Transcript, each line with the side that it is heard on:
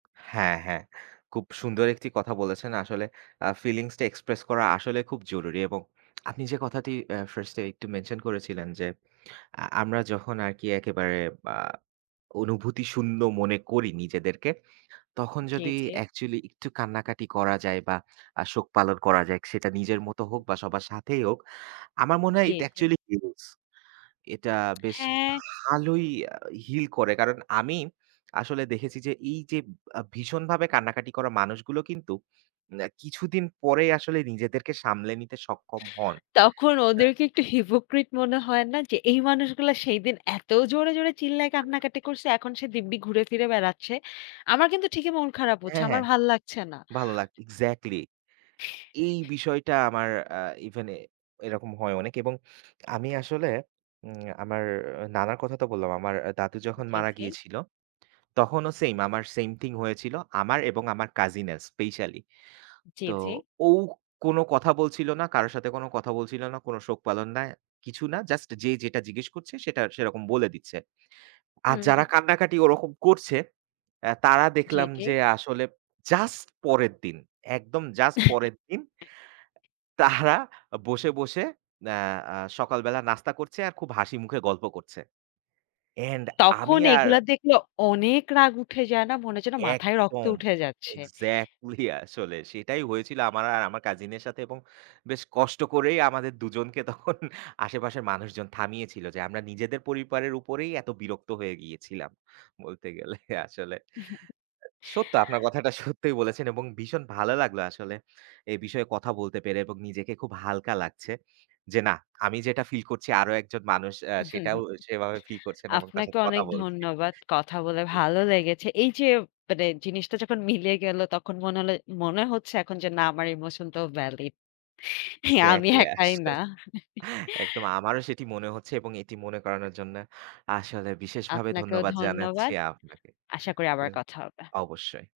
right: হ্যাঁ, হ্যাঁ। খুব সুন্দর একটি কথা বলেছেন আসলে। আ ফিলিংস টা এক্সপ্রেস করা আসলে খুব জরুরি। এবং আপনি যে কথাটি আ ফার্স্ট এ একটু মেনশন করেছিলেন যে, আ আমরা যখন আরকি একেবারে আ অনুভূতি শূন্য মনে করি নিজেদেরকে। তখন
left: জি,
right: যদি
left: জি।
right: অ্যাকচুয়ালি একটু কান্নাকাটি করা যায় বা আ শোক পালন করা যায় সেটা নিজের মত হোক বা সবার সাথেই হোক। আমার মনে হয়
left: জি,
right: it
left: জি।
right: actually huge এটা বেশ
left: হ্যাঁ।
right: ভালোই আ হিল করে। কারণ, আমি আসলে দেখেছি যে এই যে আ ভীষণভাবে কান্নাকাটি করা মানুষগুলো কিন্তু, অ্যা কিছুদিন পরেই আসলে নিজেদেরকে সামলে নিতে সক্ষম হন।
left: তখন
right: হ্যাঁ।
left: ওদেরকে একটু হিপোক্রিট মনে হয় না, যে এই মানুষগুলা সেইদিন এত জোরে, জোরে, চিল্লায় কান্নাকাটি করছে। এখন সে দিব্যি ঘুরে ফিরে বেড়াচ্ছে। আমার কিন্তু ঠিকই মন খারাপ হচ্ছে।
right: অ্যা
left: আমার
right: হ্যাঁ।
left: ভাল লাগছে না।
right: ভালো লাক এক্সাক্টলি। এই বিষয়টা আমার আ ইভেন এ এরকম হয় অনেক। এবং আমি আসলে উম আমার নানার কথা তো বললাম। আমার দাদু যখন
left: জ্বী,
right: মারা
left: জ্বী।
right: গিয়েছিল, তখনও সেইম আমার সেইম থিং হয়েছিল আমার এবং আমার কাজিন এর স্পেশালি।
left: জ্বী,
right: তো,
left: জ্বী।
right: ও কোন কথা বলছিল না, কারো সাথে কোন কথা বলছিল না, কোন শোক পালন না, কিছু না। জাস্ট যে যেটা জিজ্ঞেস করছে সেটা সেরকম বলে দিচ্ছে। আর
left: হুম,
right: যারা
left: হুম।
right: কান্নাকাটি ওরকম করছে অ্যা তারা
left: জ্বী,
right: দেখলাম
left: জ্বী।
right: যে আসলে জাস্ট পরের দিন। একদম জাস্ট পরের দিন। তাহরা বসে, বসে, অ্যা অ্যা সকালবেলা নাস্তা করছে আর খুব হাসি মুখে গল্প করছে। অ্যান্ড
left: তখন
right: আমি আর
left: এগুলা দেখলে অনেক রাগ উঠে যায় না? মনে হয় যেন মাথায় রক্ত
right: একদম।
left: উঠে যাচ্ছে।
right: এক্সাক্টলি। আসলে সেটাই হয়েছিল আমার আর আমার কাজিনের সাথে। এবং বেশ কষ্ট করেই আমাদের দুজনকে তখন আশেপাশের মানুষজন থামিয়েছিল। যে আমরা নিজেদের পরিবারের উপরেই এত বিরক্ত হয়ে গিয়েছিলাম। বলতে গেলে আসলে। সত্য আপনার কথাটা সত্যই বলেছেন এবং ভীষণ ভালো লাগলো আসলে, এ বিষয়ে কথা বলতে পেরে এবং নিজেকে খুব হালকা লাগছে। যে না আমি যেটা ফিল করছি আরও একজন মানুষ অ্যা সেটাও সেভাবে ফিল করছেন। এবং তার
left: আপনাকে
right: সাথে কথা
left: অনেক
right: বলছি।
left: ধন্যবাদ। কথা বলে
right: [unintelligible]
left: ভালো লেগেছে। এই যে মানে জিনিসটা যখন মিলে গেল তখন মনে হল মনে হচ্ছে এখন যে না আমার ইমোশনটাও ভ্যালিড। হ্যাঁ, আমি
right: এক্সাক্টলি,
left: একাই
right: আসলে
left: না
right: একদম আমারও সেটি মনে হচ্ছে। এবং এটি মনে করানোর জন্য আসলে বিশেষভাবে
left: আপনাকেও
right: ধন্যবাদ জানাচ্ছি
left: ধন্যবাদ।
right: আপনাকে,
left: আশা করি আবার কথা হবে।
right: অবশ্যই।